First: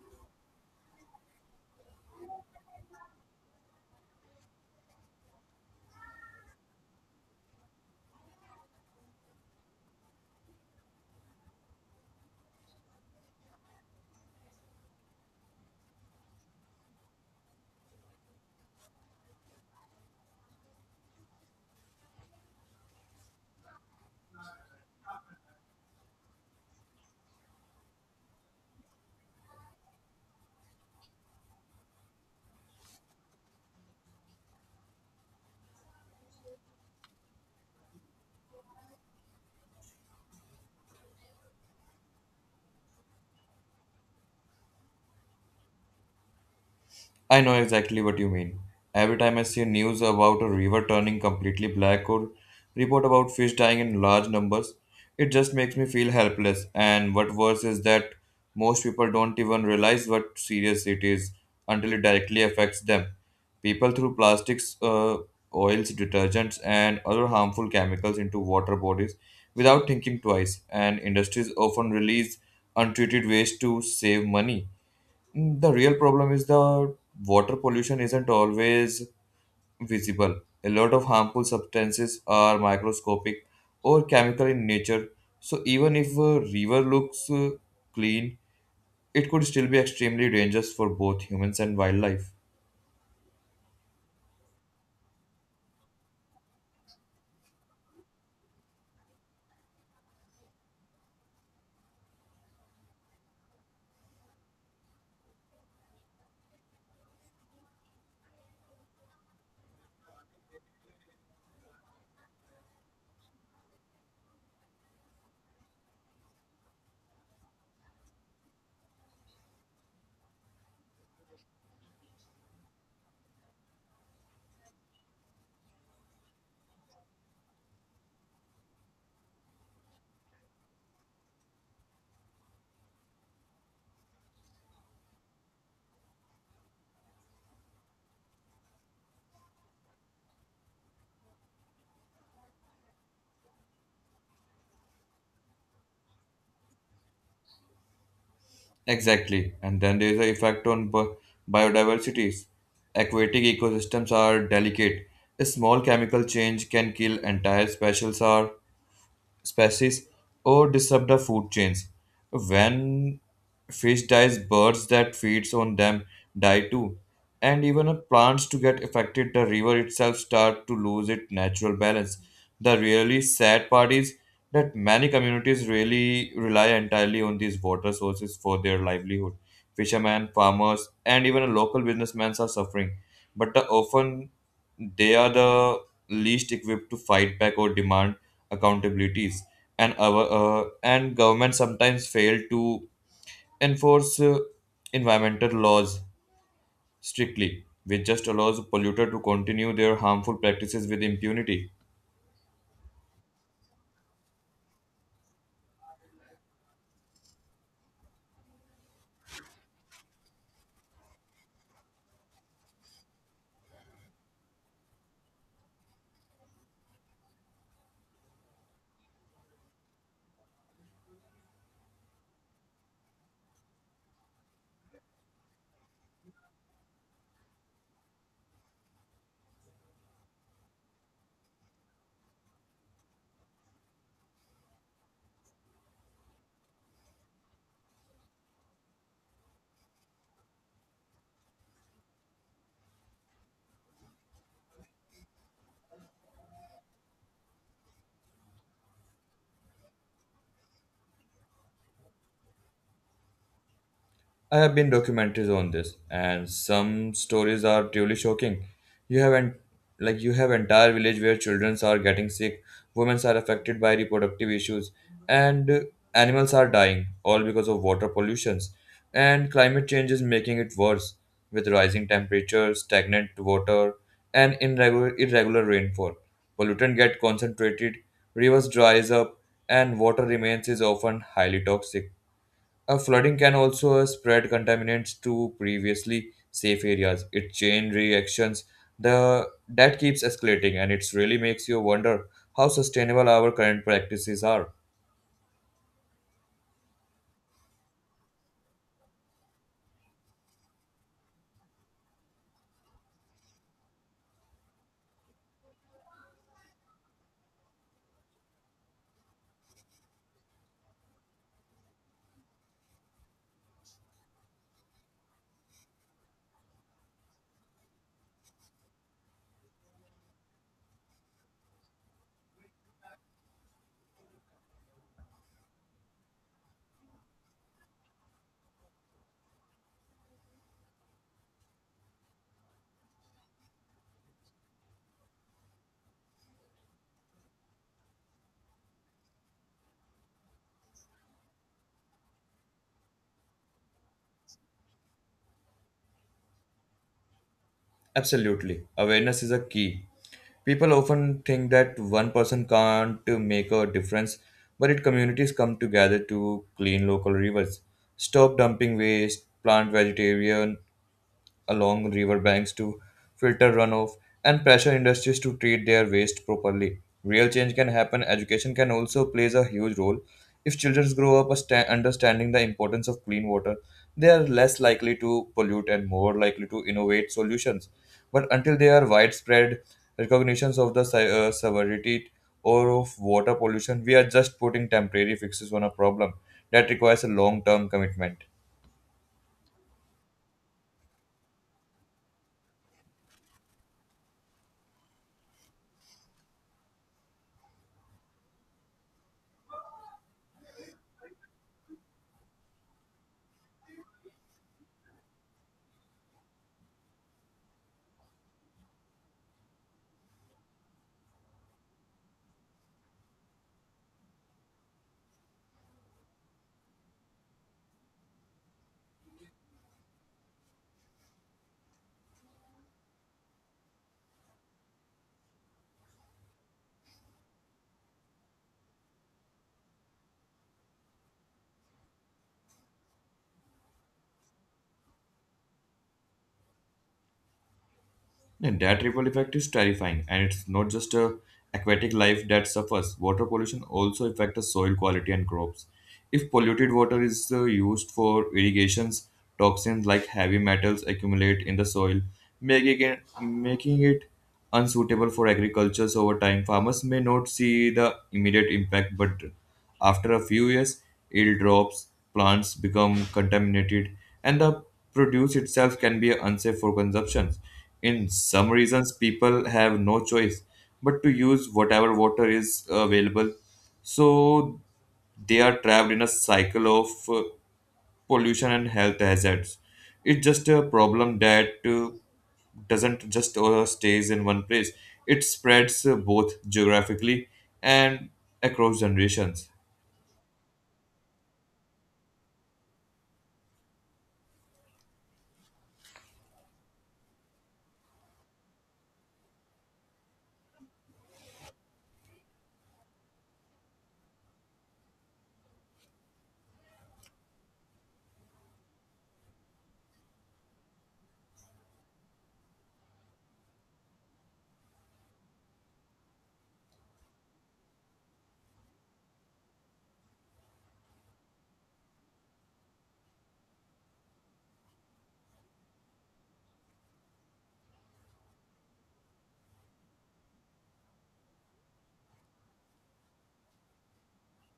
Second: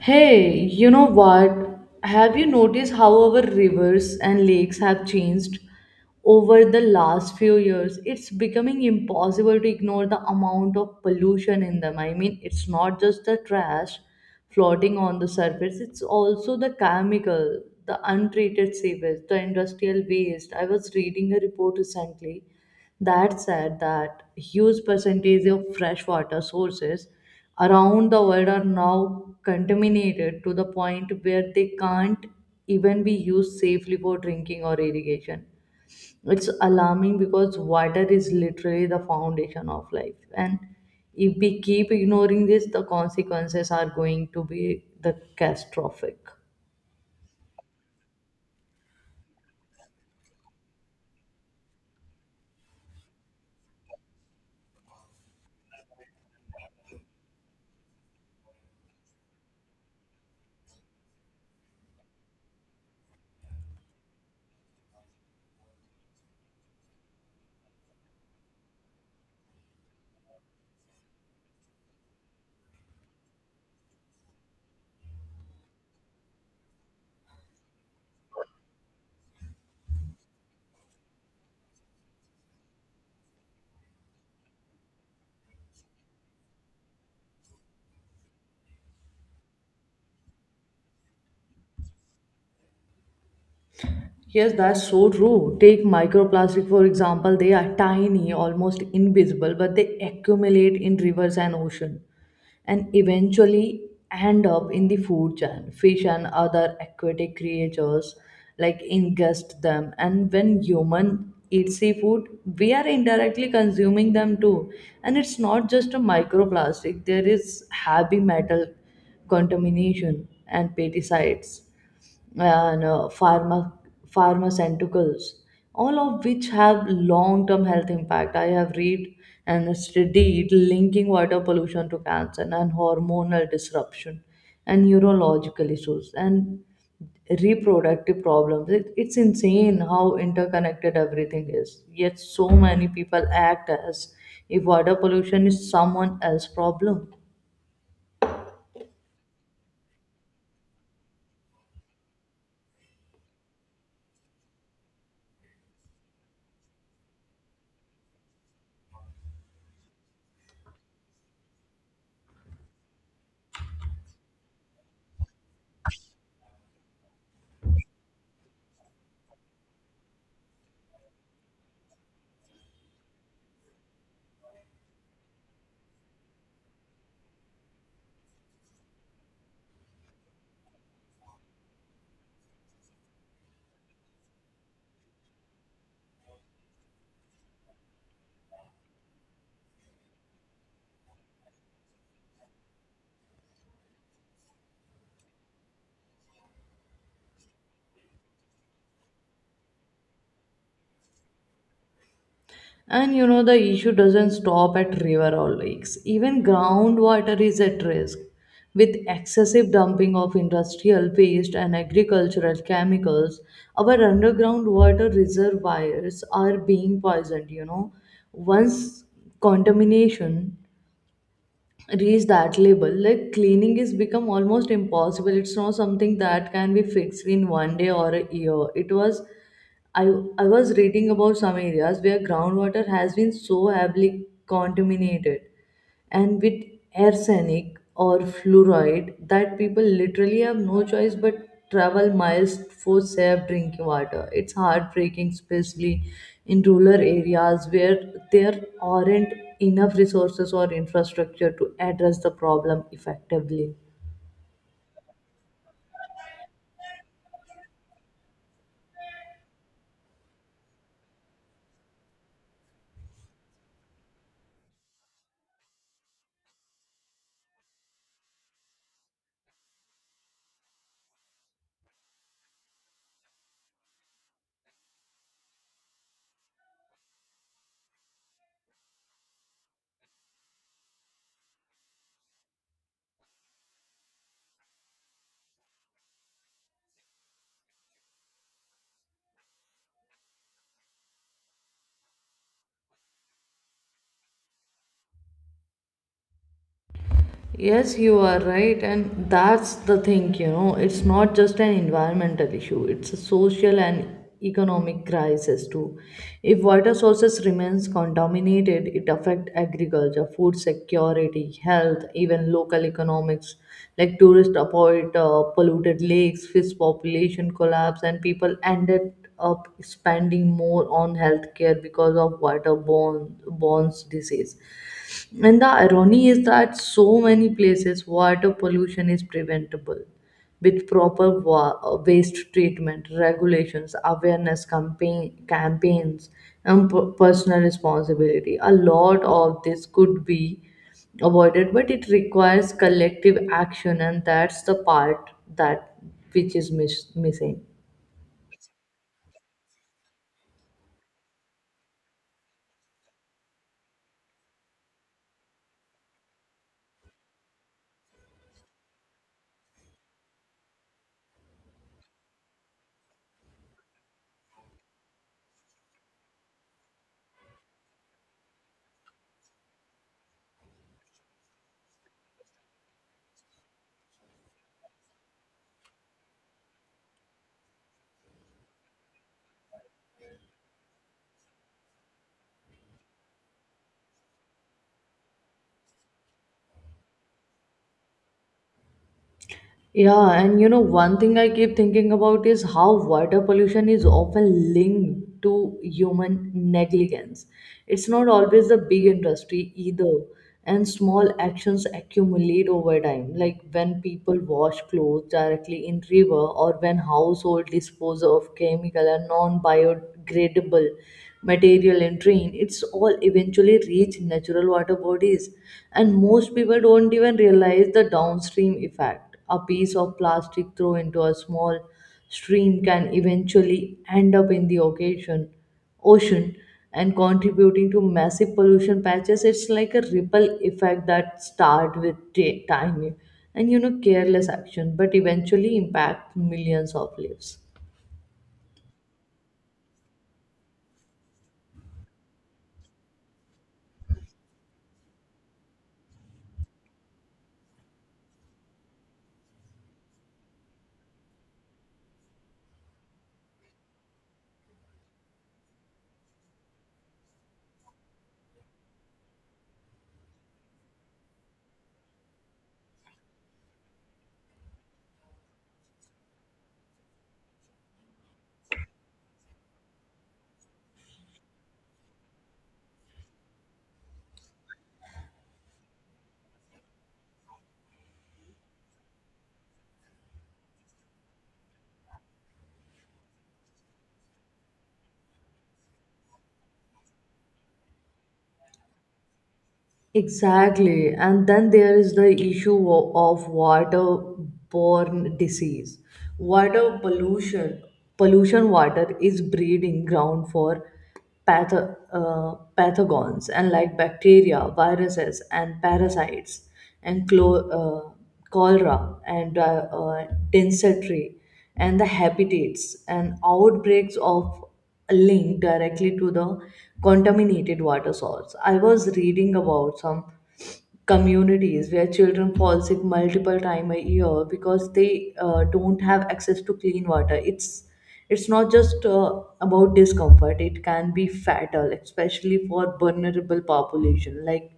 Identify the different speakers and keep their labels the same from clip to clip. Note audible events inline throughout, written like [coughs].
Speaker 1: Hey, you know what? Have you noticed how our rivers and lakes have changed over the last few years? It's becoming impossible to ignore the amount of pollution in them. I mean, it's not just the trash floating on the surface, it's also the chemical, the untreated sewage, the industrial waste. I was reading a report recently that said, that huge percentage of freshwater sources around the world are now contaminated to the point where they can't even be used safely for drinking or irrigation. It's alarming because water is literally the foundation of life. And if we keep ignoring this, the consequences are going to be the catastrophic.
Speaker 2: I know exactly what you mean. Every time I see news about a river turning completely black or report about fish dying in large numbers, it just makes me feel helpless. And what worse is that most people don't even realize what serious it is until it directly affects them. People throw plastics, oils, detergents, and other harmful chemicals into water bodies without thinking twice, and industries often release untreated waste to save money. The real problem is the water pollution isn't always visible. A lot of harmful substances are microscopic or chemical in nature. So even if a river looks clean, it could still be extremely dangerous for both humans and wildlife.
Speaker 1: Yes, that's so true. Take microplastic, for example. They are tiny, almost invisible, but they accumulate in rivers and ocean and eventually end up in the food chain. Fish and other aquatic creatures like ingest them. And when human eat seafood, we are indirectly consuming them too. And it's not just a microplastic, there is heavy metal contamination and pesticides and no, pharma, pharmaceuticals, all of which have long-term health impact. I have read and studied linking water pollution to cancer and hormonal disruption and neurological issues and reproductive problems. It's insane how interconnected everything is. Yet so many people act as if water pollution is someone else's problem.
Speaker 2: Exactly. And then there is the effect on biodiversity. Aquatic ecosystems are delicate. A small chemical change can kill entire species species or disrupt the food chains. When fish dies, birds that feeds on them die too. And even if plants to get affected, the river itself start to lose its natural balance. The really sad part is that many communities really rely entirely on these water sources for their livelihood. Fishermen, farmers, and even local businessmen are suffering, but the often they are the least equipped to fight back or demand accountabilities, and our and government sometimes fail to enforce environmental laws strictly, which just allows polluter to continue their harmful practices with impunity.
Speaker 1: And the issue doesn't stop at river or lakes. Even groundwater is at risk. With excessive dumping of industrial waste and agricultural chemicals, our underground water reservoirs are being poisoned. Once contamination reach that level, like cleaning is become almost impossible. It's not something that can be fixed in one day or a year. It was i i was reading about some areas where groundwater has been so heavily contaminated and with arsenic or fluoride that people literally have no choice but travel miles for safe drinking water. It's heartbreaking, especially in rural areas where there aren't enough resources or infrastructure to address the problem effectively.
Speaker 2: I have been documentaries on this, and some stories are truly shocking. You have en- like you have entire village where children are getting sick, women are affected by reproductive issues, and animals are dying all because of water pollutions. And climate change is making it worse with rising temperatures, stagnant water, and irregular rainfall. Pollutant get concentrated, rivers dries up, and water remains is often highly toxic. A flooding can also spread contaminants to previously safe areas. It chain reactions the that keeps escalating, and it really makes you wonder how sustainable our current practices are.
Speaker 1: Yes, you are right, and that's the thing, it's not just an environmental issue, it's a social and economic crisis too. If water sources remains contaminated, it affects agriculture, food security, health, even local economics, like tourists avoid polluted lakes, fish population collapse, and people ended up spending more on healthcare because of waterborne borne disease. And the irony is that so many places water pollution is preventable with proper waste treatment, regulations, awareness campaigns, and personal responsibility. A lot of this could be avoided, but it requires collective action, and that's the part that which is missing.
Speaker 2: Absolutely, awareness is a key. People often think that one person can't make a difference, but it communities come together to clean local rivers, stop dumping waste, plant vegetarian along riverbanks to filter runoff and pressure industries to treat their waste properly. Real change can happen. Education can also plays a huge role. If children grow up understanding the importance of clean water, they are less likely to pollute and more likely to innovate solutions. But until there are widespread recognitions of the severity or of water pollution, we are just putting temporary fixes on a problem that requires a long-term commitment.
Speaker 1: Yeah, and one thing I keep thinking about is how water pollution is often linked to human negligence. It's not always the big industry either, and small actions accumulate over time, like when people wash clothes directly in river or when household dispose of chemical and non-biodegradable material in drain. It's all eventually reach natural water bodies, and most people don't even realize the downstream effect impact. A piece of plastic thrown into a small stream can eventually end up in the ocean and contributing to massive pollution patches. It's like a ripple effect that start with tiny and careless action but eventually impact millions of lives.
Speaker 2: And that ripple effect is terrifying, and it's not just a aquatic life that suffers. Water pollution also affects the soil quality and crops. If polluted water is used for irrigations, toxins like heavy metals accumulate in the soil, making it unsuitable for agriculture. So over time, farmers may not see the immediate impact, but after a few years, yield drops, plants become contaminated, and the produce itself can be unsafe for consumption. In some reasons, people have no choice but to use whatever water is available. So they are trapped in a cycle of pollution and health hazards. It's just a problem that doesn't just stays in one place. It spreads both geographically and across generations.
Speaker 1: Exactly. And then there is the issue of waterborne disease. Water pollution, pollution water is breeding ground for pathogens and like bacteria, viruses, and parasites, and cholera, and uh, dysentery, and the habitats and outbreaks of a link directly to the contaminated water source. I was reading about some communities where children fall sick multiple times a year because they don't have access to clean water. It's not just about discomfort; it can be fatal, especially for vulnerable population like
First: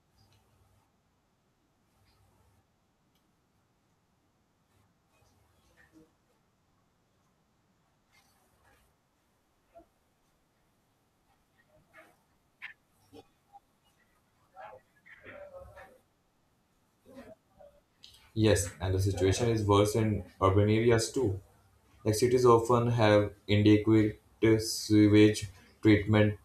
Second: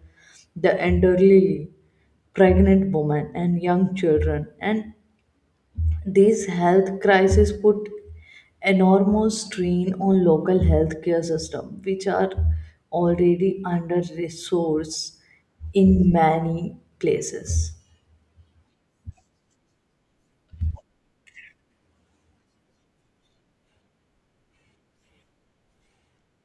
Speaker 1: the elderly, pregnant women, and young children. And this health crisis put enormous strain on local healthcare system, which are already under resourced in many places.
Speaker 2: Yes, and the situation is worse in urban areas too. Like cities often have inadequate sewage treatment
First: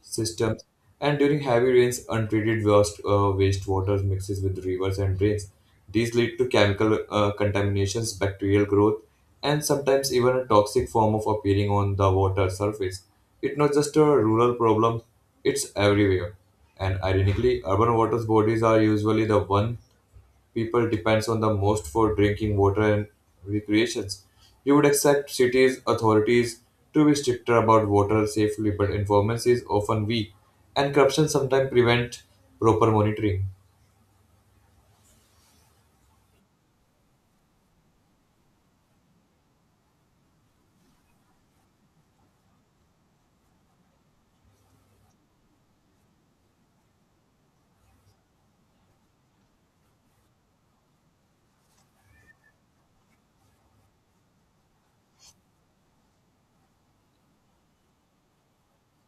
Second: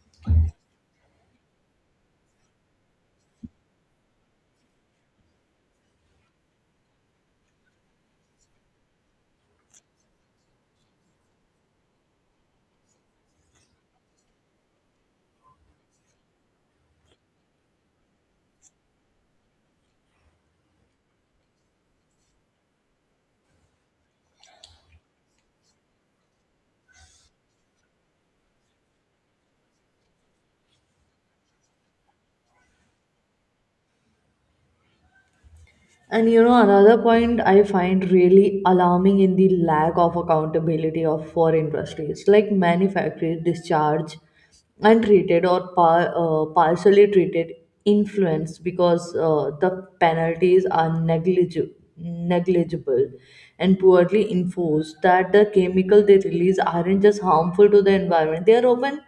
Speaker 2: systems, and during heavy rains, untreated wastewater mixes with rivers and drains. These lead to chemical contaminations, bacterial growth, and sometimes even a toxic form of appearing on the water surface. It's not just a rural problem; it's everywhere. And ironically, urban water bodies are usually the one people depends on the most for drinking water and recreations. You would expect cities authorities to be stricter about water safely, but enforcement is often weak, and corruption sometimes prevent proper monitoring.
Speaker 1: And another point I find really alarming in the lack of accountability of for industries, like many factories discharge untreated or partially treated influence because the penalties are negligible and poorly enforced. That the chemical they release aren't just harmful to the environment; they are often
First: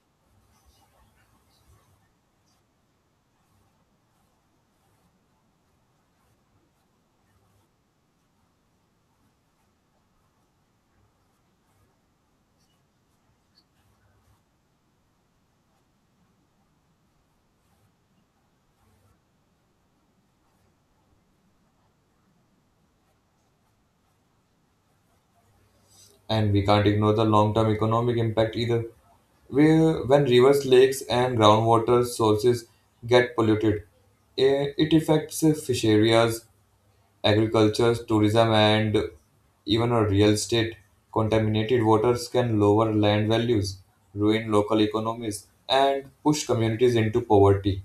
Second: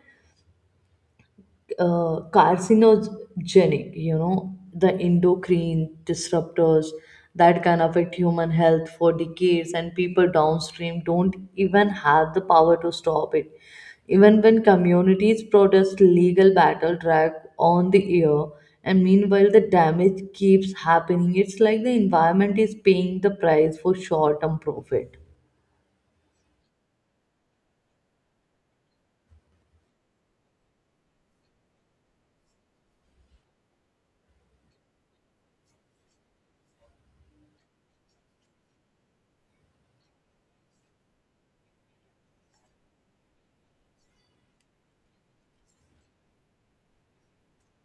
Speaker 1: carcinogenic, the endocrine disruptors that can affect human health for decades, and people downstream don't even have the power to stop it. Even when communities protest, legal battle drag on the year, and meanwhile, the damage keeps happening. It's like the environment is paying the price for short term profit.
Speaker 2: And we can't ignore the long-term economic impact either. Where when rivers, lakes, and groundwater sources get polluted, eh, it affects fish areas, agriculture, tourism, and even a real estate. Contaminated waters can lower land values, ruin local economies, and push communities into poverty.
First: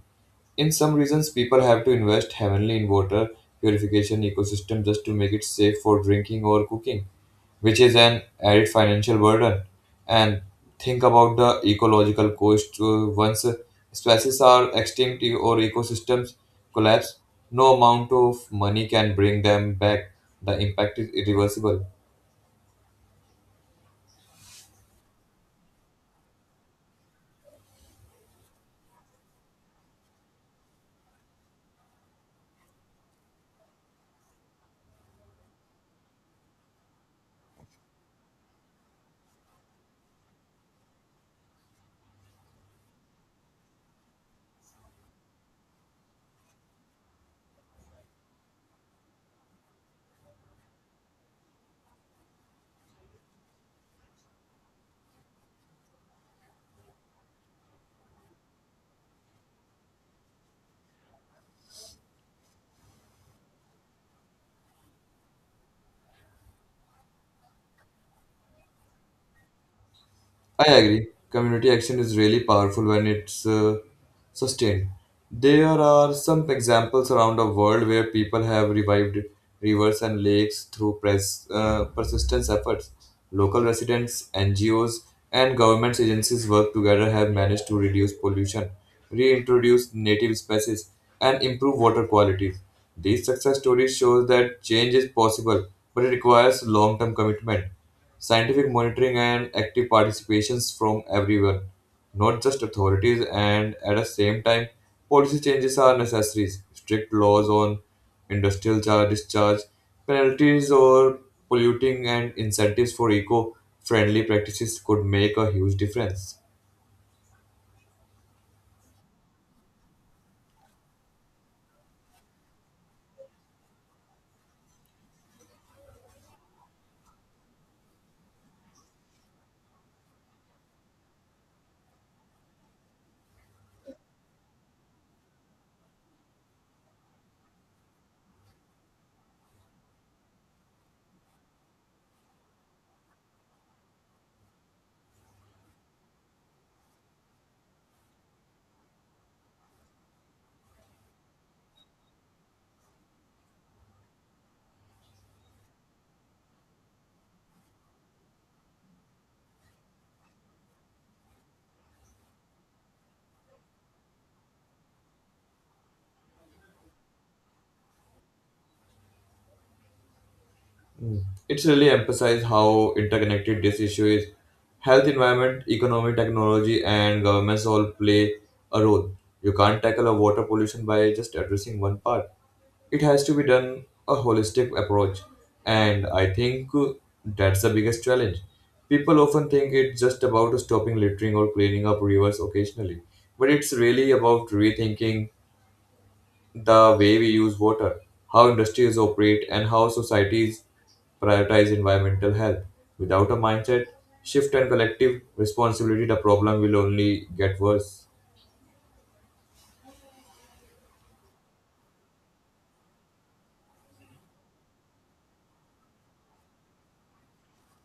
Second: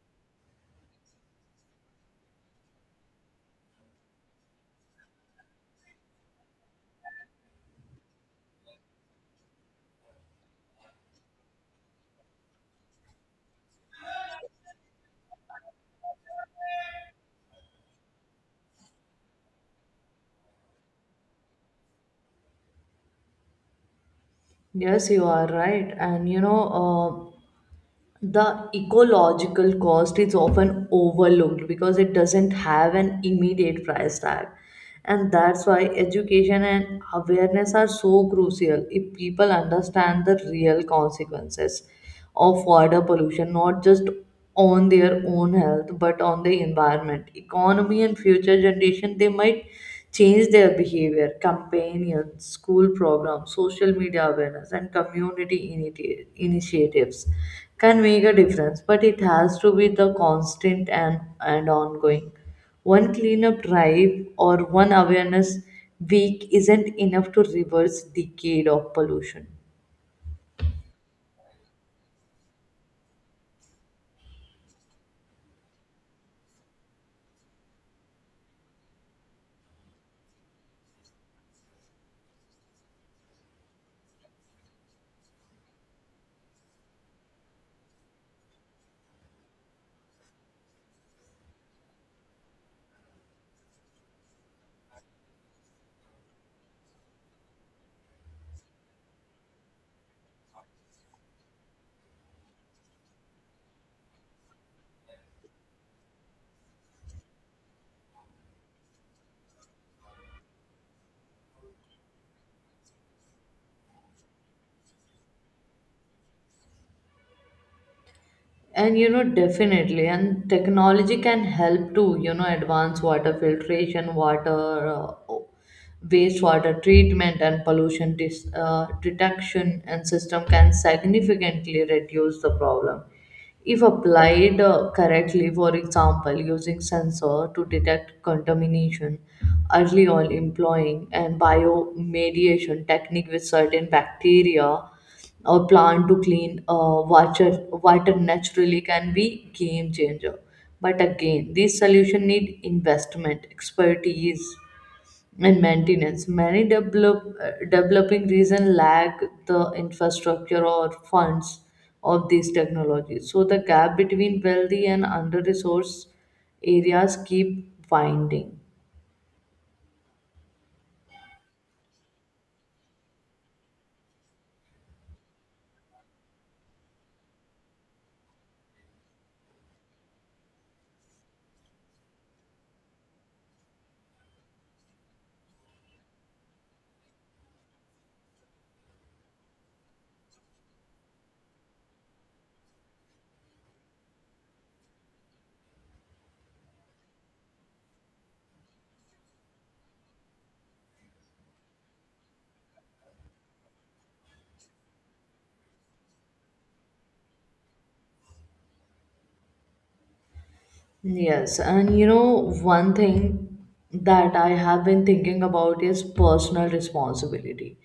Speaker 2: In some regions, people have to invest heavily in water purification ecosystem just to make it safe for drinking or cooking, which is an added financial burden. And think about the ecological cost. Once species are extinct or ecosystems collapse, no amount of money can bring them back. The impact is irreversible.
Speaker 1: Yes, you are right. And the ecological cost is often overlooked because it doesn't have an immediate price tag. And that's why education and awareness are so crucial. If people understand the real consequences of water pollution, not just on their own health but on the environment, economy, and future generation, they might change their behavior. Companions, school programs, social media awareness, and community initiatives can make a difference, but it has to be the constant and ongoing. One cleanup drive or one awareness week isn't enough to reverse decade of pollution.
Speaker 2: I agree. Community action is really powerful when it's sustained. There are some examples around the world where people have revived rivers and lakes through persistence efforts. Local residents, NGOs, and government agencies work together have managed to reduce pollution, reintroduce native species, and improve water quality. These success stories show that change is possible, but it requires long-term commitment, scientific monitoring, and active participations from everyone, not just authorities. And at the same time, policy changes are necessary. Strict laws on industrial charge discharge, penalties or polluting, and incentives for eco-friendly practices could make a huge difference.
Speaker 1: And definitely, and technology can help to, advance water filtration, uh, wastewater treatment, and pollution detection and system can significantly reduce the problem. If applied correctly, for example, using sensor to detect contamination early on, employing and biomediation technique with certain bacteria or plan to clean water naturally can be game changer. But again, these solution need investment, expertise, and maintenance. Many developing region lack the infrastructure or funds of these technologies. So the gap between wealthy and under-resourced areas keep widening.
Speaker 2: It's really emphasized how interconnected this issue is. Health, environment, economy, technology, and governments all play a role. You can't tackle a water pollution by just addressing one part. It has to be done a holistic approach, and I think that's the biggest challenge. People often think it's just about stopping littering or cleaning up rivers occasionally, but it's really about rethinking the way we use water, how industries operate, and how societies prioritize environmental health. Without a mindset shift and collective responsibility, the problem will only get worse.
Speaker 1: Yes, and one thing that I have been thinking about is personal responsibility.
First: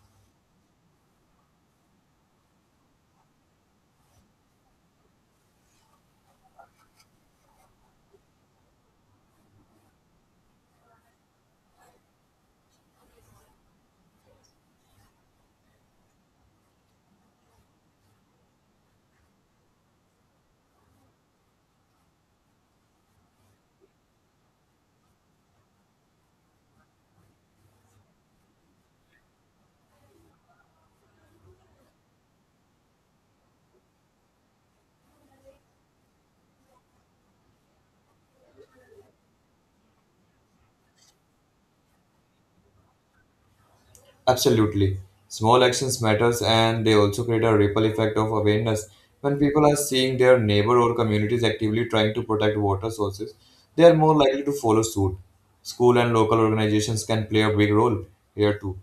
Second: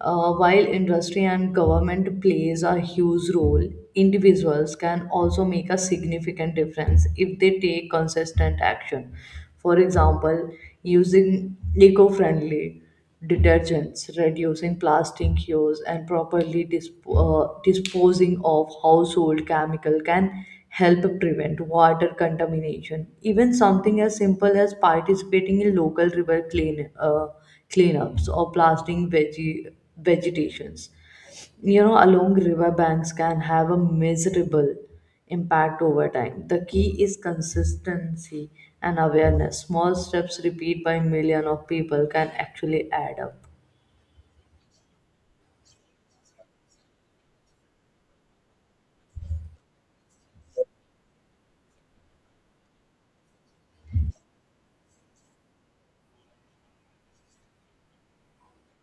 Speaker 1: While industry and government plays a huge role, individuals can also make a significant difference if they take consistent action. For example, using eco-friendly detergents, reducing plastic use, and properly disposing of household chemical can help prevent water contamination. Even something as simple as participating in local river cleanups or planting veggie vegetations, along river banks can have a miserable impact over time. The key is consistency and awareness. Small steps repeated by millions of people can actually add up.
Speaker 2: Absolutely. Small actions matters and they also create a ripple effect of awareness. When people are seeing their neighbor or communities actively trying to protect water sources, they are more likely to follow suit. School and local organizations can play a big role here too.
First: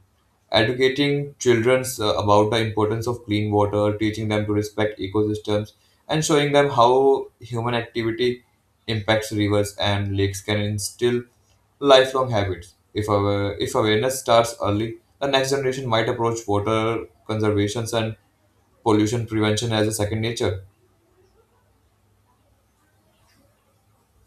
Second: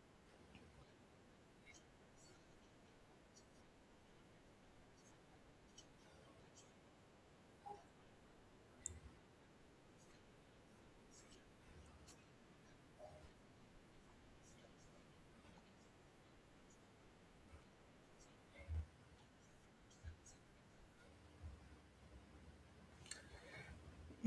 Speaker 2: Educating children about the importance of clean water, teaching them to respect ecosystems, and showing them how human activity impacts rivers and lakes can instill lifelong habits. If awareness starts early, the next generation might approach water conservation and pollution prevention as a second nature.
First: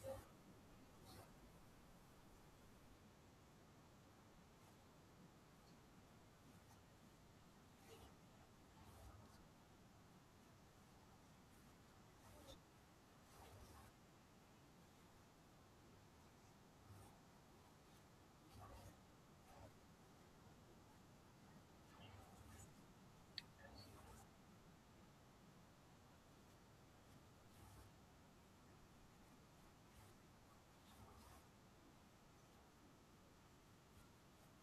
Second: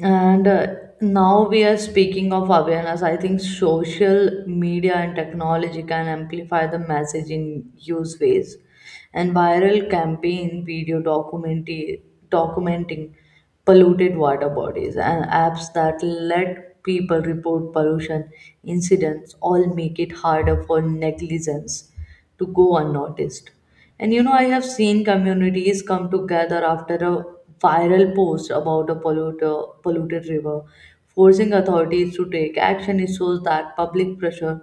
Speaker 1: And now we are speaking of awareness. I think social media and technology can amplify the message in use ways. And viral campaign video documentary documenting polluted water bodies and apps that let people report pollution incidents all make it harder for negligence to go unnoticed. And I have seen communities come together after a viral post about a polluted river, forcing authorities to take action. It shows that public pressure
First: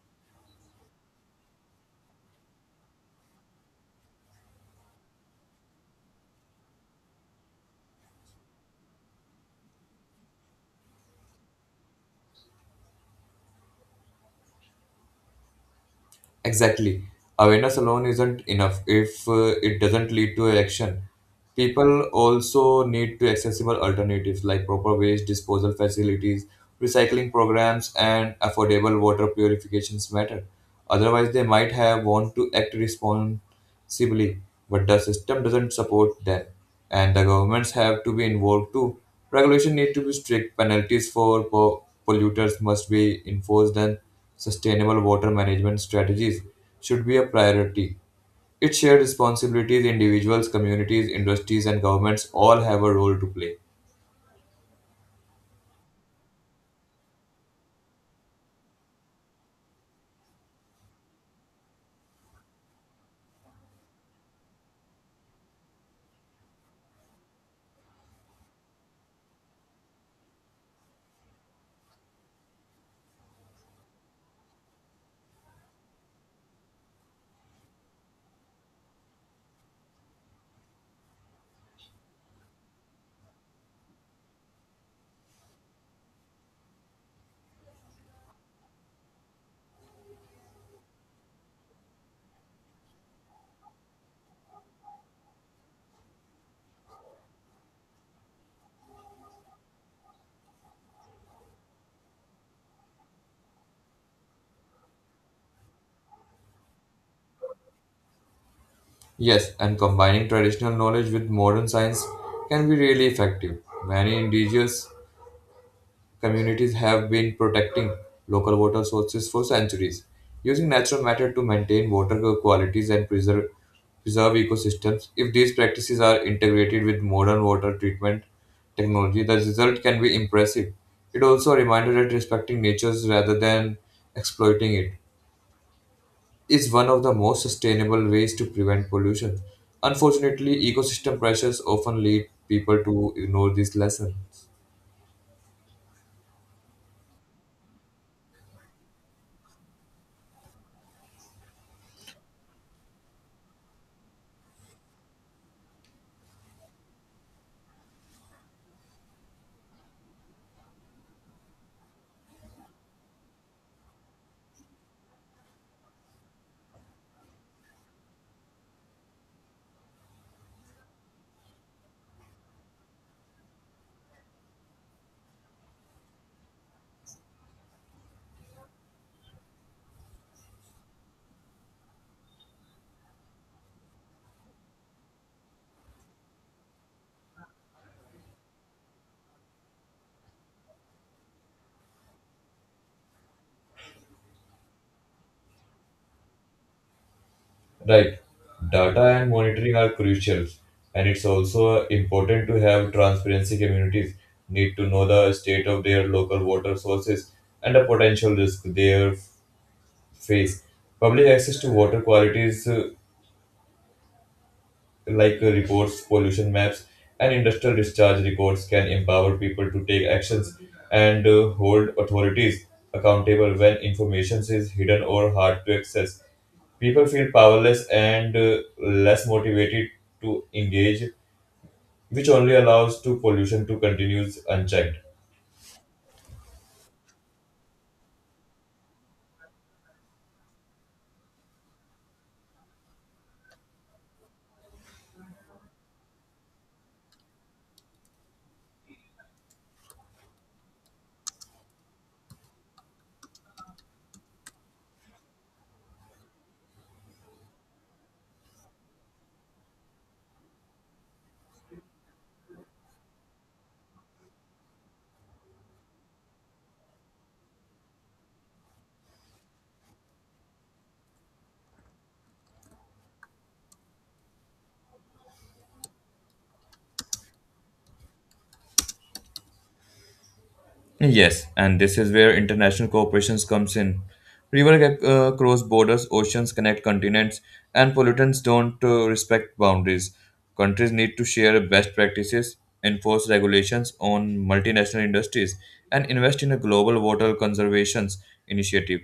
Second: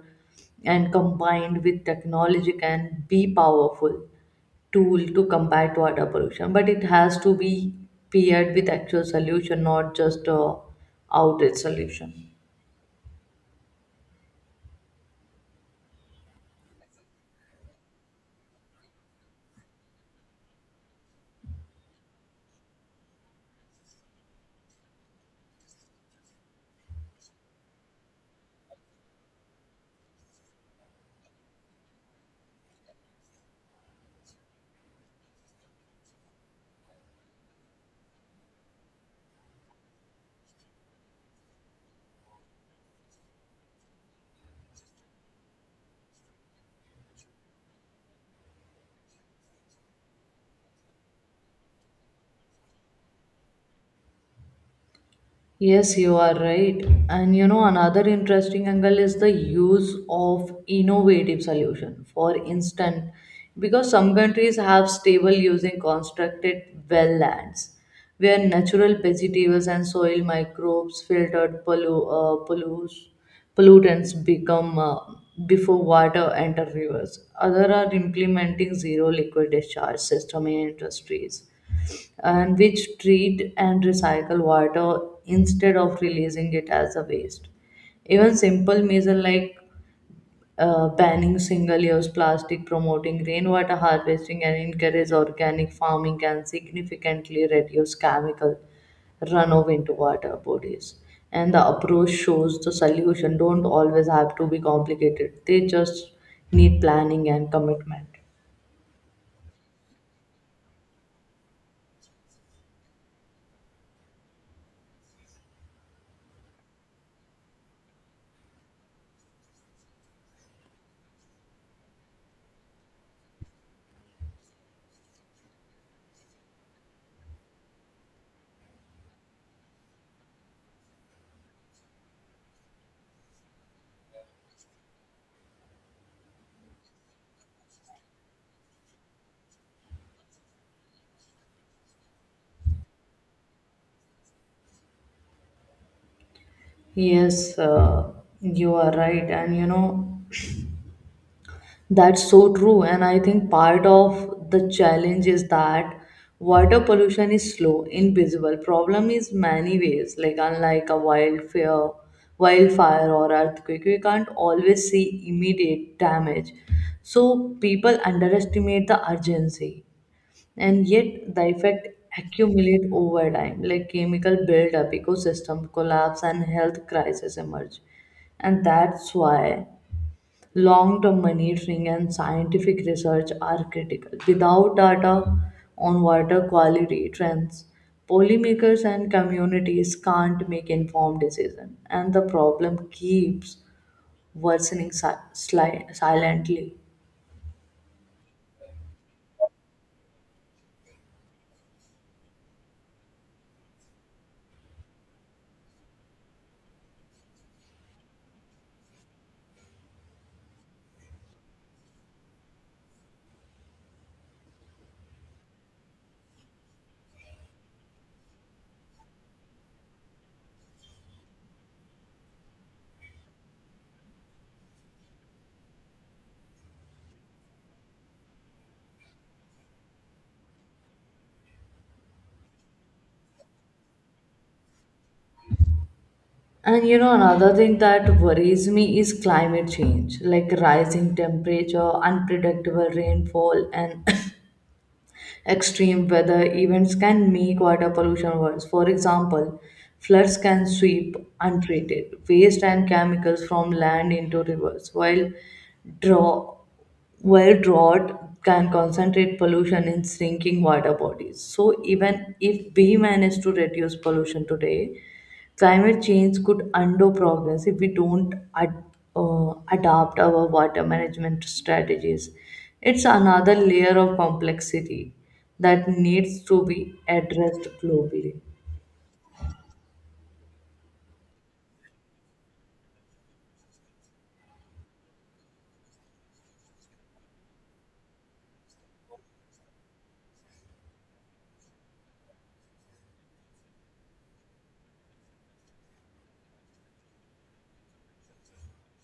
Speaker 1: and combined with technology can be powerful tool to combat water pollution, but it has to be paired with actual solution, not just a outrage solution.
Speaker 2: Exactly. Awareness alone isn't enough if it doesn't lead to action. People also need to accessible alternatives like proper waste disposal facilities, recycling programs, and affordable water purifications matter. Otherwise, they might have want to act responsibly, but the system doesn't support them, and the governments have to be involved too. Regulation need to be strict. Penalties for polluters must be enforced, and sustainable water management strategies should be a priority. Its shared responsibilities, individuals, communities, industries, and governments all have a role to play.
Speaker 1: Yes, you are right. And another interesting angle is the use of innovative solution. For instance, because some countries have stable using constructed wetlands where natural vegetables and soil microbes filtered pollutes pollutants become before water enter rivers. Other are implementing zero liquid discharge system in industries, and which treat and recycle water instead of releasing it as a waste. Even simple measure like banning single-use plastic, promoting rainwater harvesting, and encourage organic farming can significantly reduce chemical runoff into water bodies. And the approach shows the solution don't always have to be complicated. They just need planning and commitment.
Speaker 2: Yes, and combining traditional knowledge with modern science can be really effective. Many indigenous communities have been protecting local water sources for centuries, using natural matter to maintain water qualities and preserve ecosystems. If these practices are integrated with modern water treatment technology, the result can be impressive. It also reminded that respecting nature rather than exploiting it is one of the most sustainable ways to prevent pollution. Unfortunately, ecosystem pressures often lead people to ignore these lessons.
Speaker 1: Yes, you are right, and you know. That's so true. And I think part of the challenge is that water pollution is slow, invisible. Problem is many ways, like unlike a wildfire or earthquake, we can't always see immediate damage. So people underestimate the urgency. And yet the effect accumulate over time, like chemical buildup, ecosystem collapse, and health crisis emerge. And that's why long term monitoring and scientific research are critical. Without data on water quality trends, policymakers and communities can't make informed decisions, and the problem keeps worsening silently.
Speaker 2: Right. Data and monitoring are crucial, and it's also important to have transparency. Communities need to know the state of their local water sources and the potential risk they face. Public access to water quality is like reports, pollution maps, and industrial discharge records can empower people to take actions and hold authorities accountable when information is hidden or hard to access. People feel powerless and less motivated to engage, which only allows to pollution to continue unchecked.
Speaker 1: And another thing that worries me is climate change, like rising temperature, unpredictable rainfall, and [laughs] [coughs] extreme weather events can make water pollution worse. For example, floods can sweep untreated waste and chemicals from land into rivers, while draw where drought can concentrate pollution in shrinking water bodies. So, even if we manage to reduce pollution today, climate change could undo progress if we don't adapt our water management strategies. It's another layer of complexity that needs to be addressed globally.
Speaker 2: Yes, and this is where international cooperation comes in. Rivers get, cross borders, oceans connect continents, and pollutants don't respect boundaries. Countries need to share best practices, enforce regulations on multinational industries, and invest in a global water conservation initiative.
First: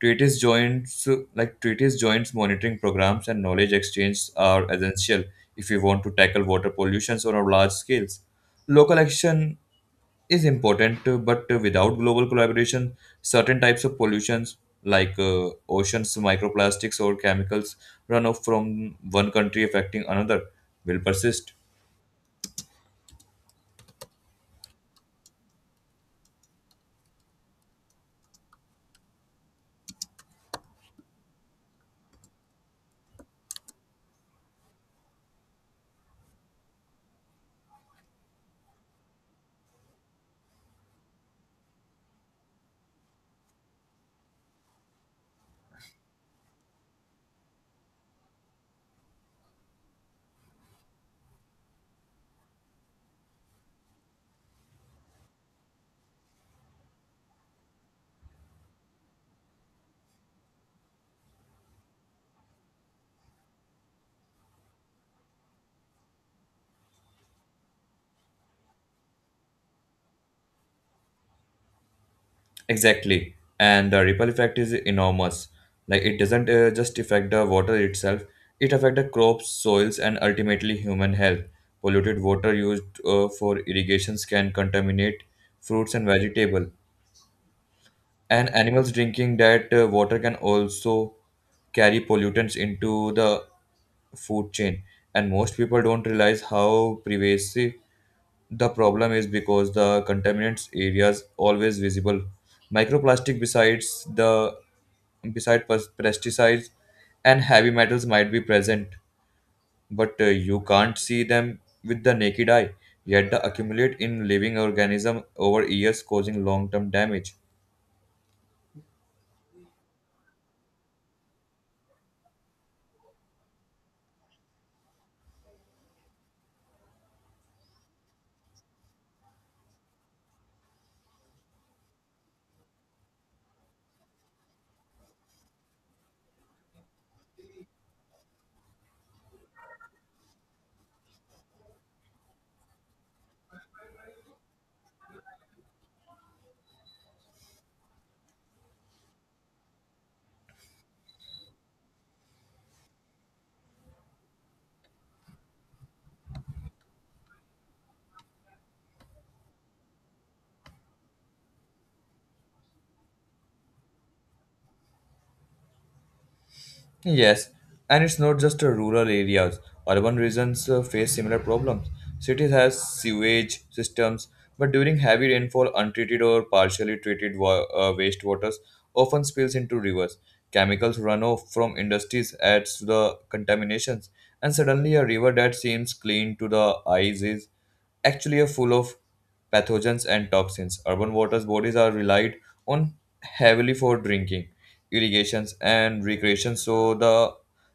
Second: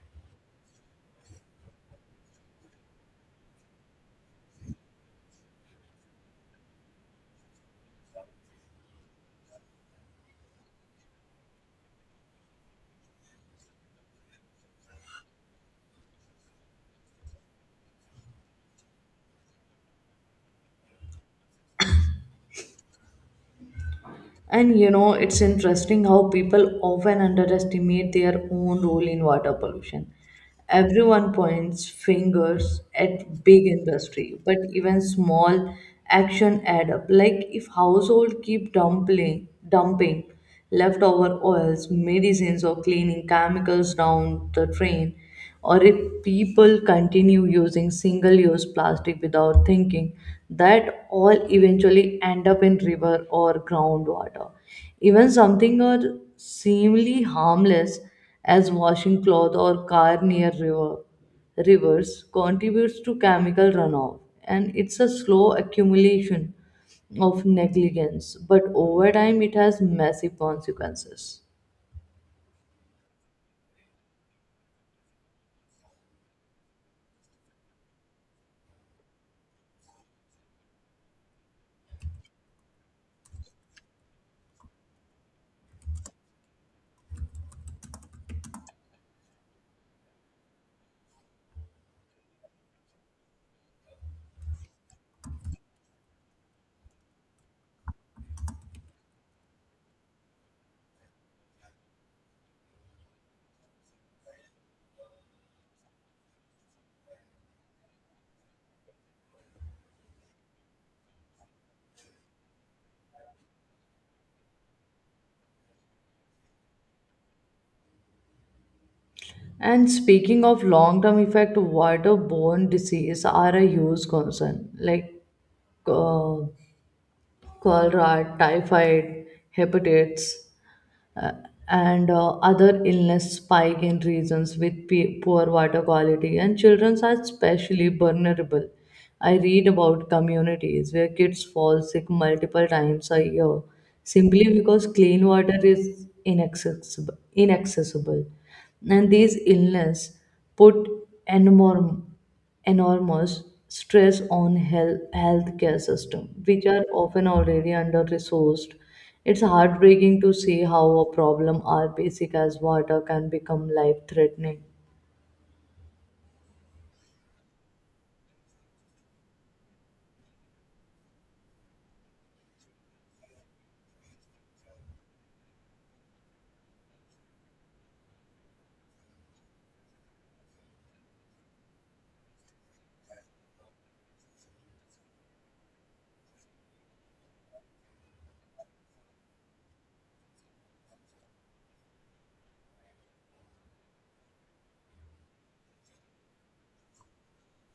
Speaker 2: Treaties joints like treaties joints monitoring programs and knowledge exchange are essential if we want to tackle water pollutions on a large scales. Local action is important, but without global collaboration, certain types of pollutions like oceans, microplastics, or chemicals run off from one country affecting another will persist.
Speaker 1: And it's interesting how people often underestimate their own role in water pollution. Everyone points fingers at big industry, but even small action add up. Like if household keep dumping leftover oils, medicines, or cleaning chemicals down the drain, or if people continue using single use plastic without thinking that all eventually end up in river or groundwater, even something or seemingly harmless as washing cloth or car near rivers contributes to chemical runoff. And it's a slow accumulation of negligence, but over time it has massive consequences.
Speaker 2: Exactly, and the ripple effect is enormous. Like it doesn't just affect the water itself; it affects the crops, soils, and ultimately human health. Polluted water used for irrigations can contaminate fruits and vegetable, and animals drinking that water can also carry pollutants into the food chain. And most people don't realize how pervasive the problem is because the contaminants areas always visible, microplastic beside pesticides and heavy metals might be present, but you can't see them with the naked eye, yet they accumulate in living organism over years causing long term damage.
Speaker 1: And speaking of long term effect, waterborne disease are a huge concern. Like uh, cholera, typhoid, hepatitis, uh, and other illness spike in regions with poor water quality, and children are especially vulnerable. I read about communities where kids fall sick multiple times a year simply because clean water is inaccessible. And these illness put enorm- enormous stress on healthcare system, which are often already under-resourced. It's heartbreaking to see how a problem as basic as water can become life-threatening.
Speaker 2: Yes, and it's not just rural areas. Urban regions face similar problems. Cities have sewage systems, but during heavy rainfall, untreated or partially treated wastewaters often spills into rivers. Chemicals run off from industries adds to the contaminations, and suddenly a river that seems clean to the eyes is actually a full of pathogens, and toxins. Urban waters bodies are relied on heavily for drinking, irrigations, and recreation, so the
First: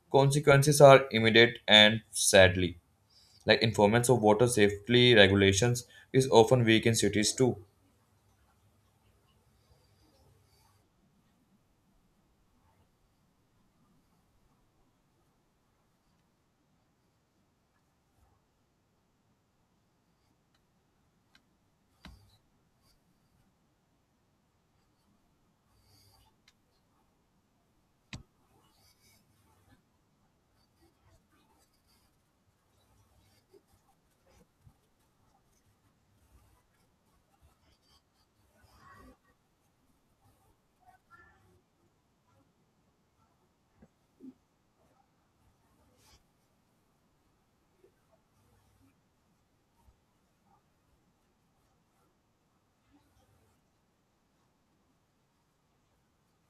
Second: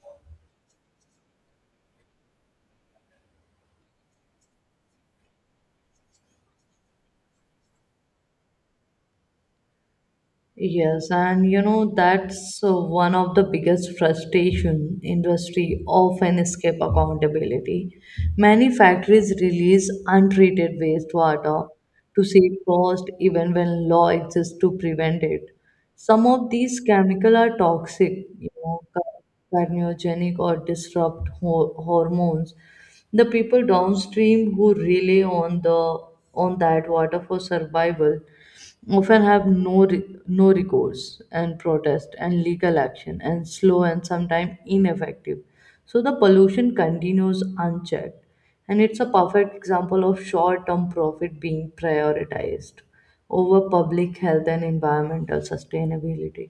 Speaker 2: consequences are immediate and sadly. Like informants of water safety regulations is often weak in cities too,
Speaker 1: Yes, and that's one of the biggest frustration. Industry often escape accountability. Many factories release untreated wastewater to save cost even when law exists to prevent it. Some of these chemical are toxic, carcinogenic or disrupt hormones. The people downstream who rely on the on that water for survival often have no recourse. And protest and legal action and slow and sometimes ineffective, so the pollution continues unchecked. And it's a perfect example of short term profit being prioritized over public health and environmental sustainability.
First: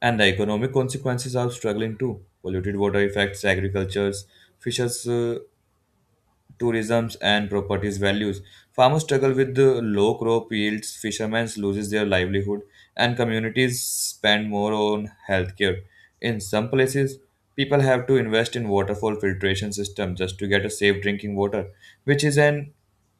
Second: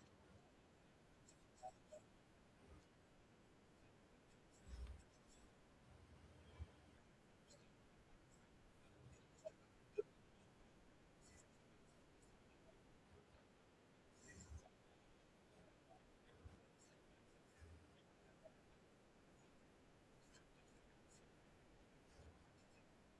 Speaker 2: and the economic consequences are struggling too. Polluted water affects agricultures, fishes, tourisms and properties values. Farmers struggle with the low crop yields, fishermen loses their livelihood, and communities spend more on healthcare. In some places, people have to invest in waterfall filtration system just to get a safe drinking water, which is an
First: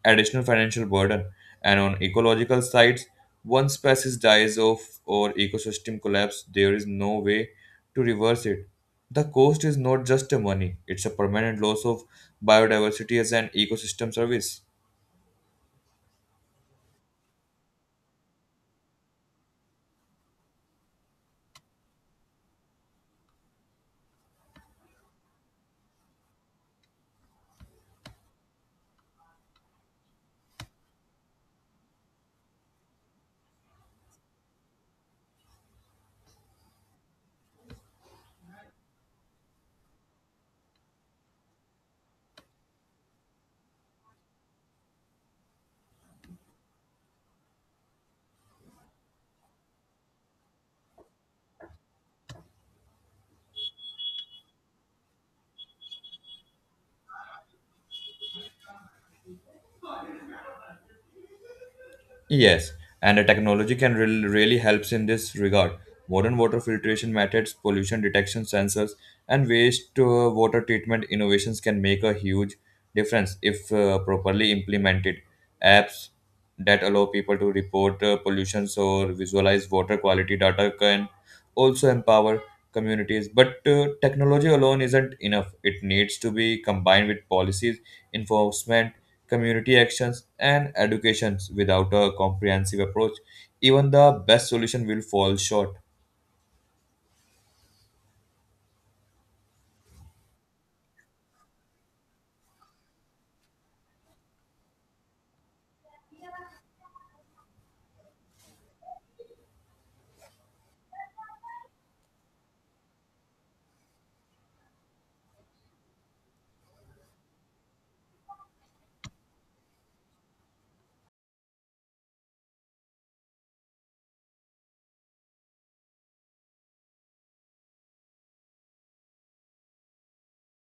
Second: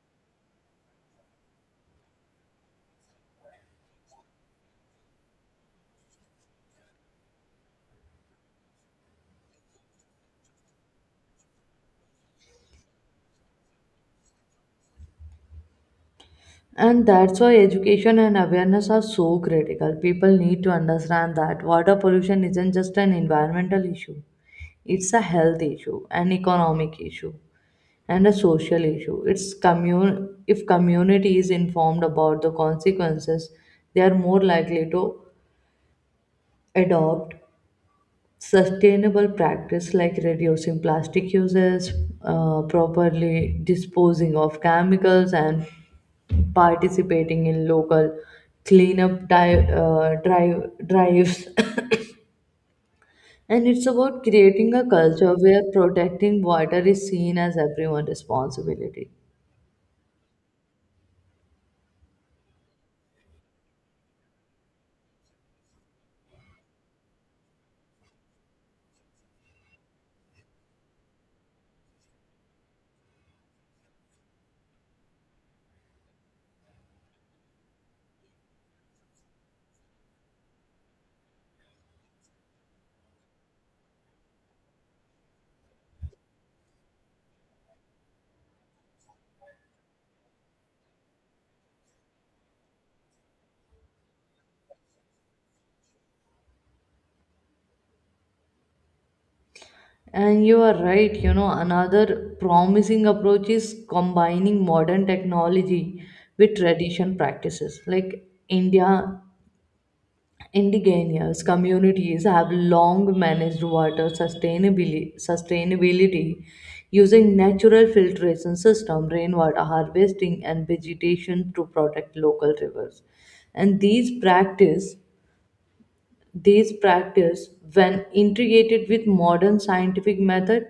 Speaker 2: additional financial burden. And on ecological sides, once species dies off or ecosystem collapse, there is no way to reverse it. The cost is not just a money, it's a permanent loss of biodiversity as an ecosystem service.
Speaker 1: And that's why education and awareness are so critical. People need to understand that water pollution isn't just an environmental issue, it's a health issue, an economic issue, and a social issue. It's if community is informed about the consequences, they are more likely to adopt sustainable practice like reducing plastic uses, properly disposing of chemicals, and participating in local cleanup drives. [coughs] And it's about creating a culture where protecting water is seen as everyone's responsibility.
Speaker 2: Yes, and the technology can really helps in this regard. Modern water filtration methods, pollution detection sensors, and waste water treatment innovations can make a huge difference if properly implemented. Apps that allow people to report pollutions or visualize water quality data can also empower communities. But technology alone isn't enough. It needs to be combined with policies, enforcement, community actions, and educations. Without a comprehensive approach, even the best solution will fall short.
Speaker 1: And you are right, another promising approach is combining modern technology with tradition practices. Like India, indigenous communities have long managed water sustainability using natural filtration system, rainwater harvesting, and vegetation to protect local rivers. And these practice, when integrated with modern scientific method,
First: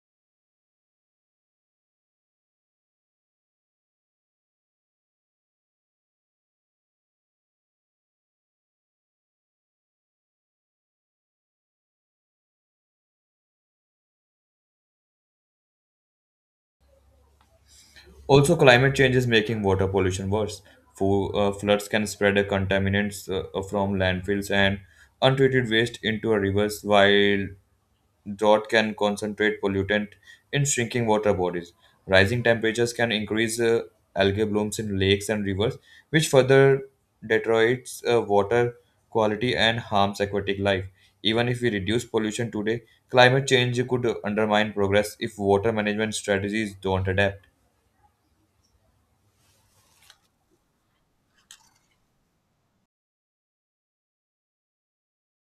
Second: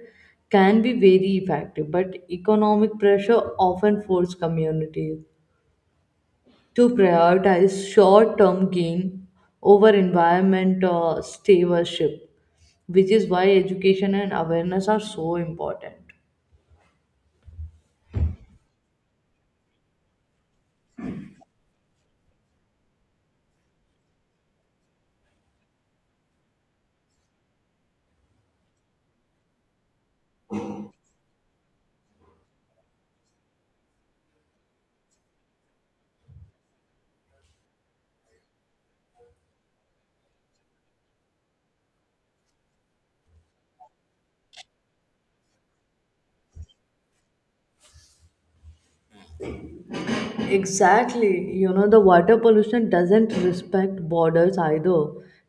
Speaker 1: can be very effective, but economic pressure often force communities to prioritize short-term gain over environment stewardship, which is why education and awareness are so important.
Speaker 2: Also, climate change is making water pollution worse. Floods can spread contaminants from landfills and untreated waste into rivers, while drought can concentrate pollutant in shrinking water bodies. Rising temperatures can increase algae blooms in lakes and rivers, which further deteriorates water quality and harms aquatic life. Even if we reduce pollution today, climate change could undermine progress if water management strategies don't adapt.
Speaker 1: Exactly. The water pollution doesn't respect borders either.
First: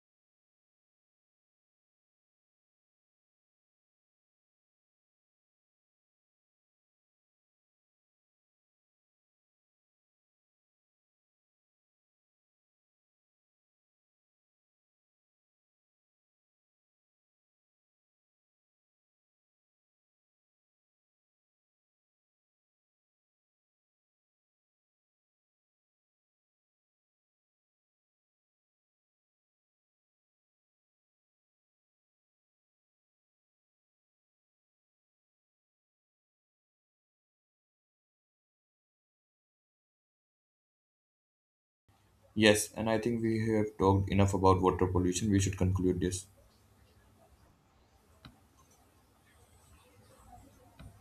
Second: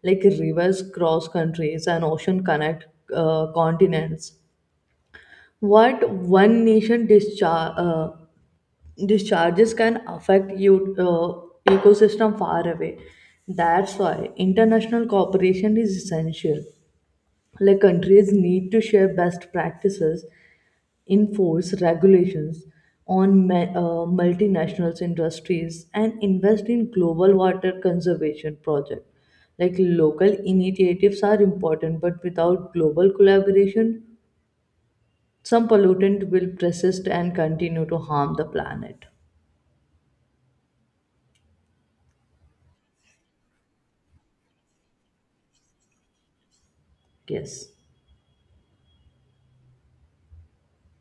Speaker 1: Like rivers cross countries and ocean connect continents. What one nation discharges can affect you ecosystem far away. That's why international cooperation is essential, like countries need to share best practices, enforce regulations on multinational industries, and invest in global water conservation projects. Like local initiatives are important, but without global collaboration, some pollutant will persist and continue to harm the planet.
Speaker 2: Yes, and I think we have talked enough about water pollution. We should conclude this.
Speaker 1: Yes.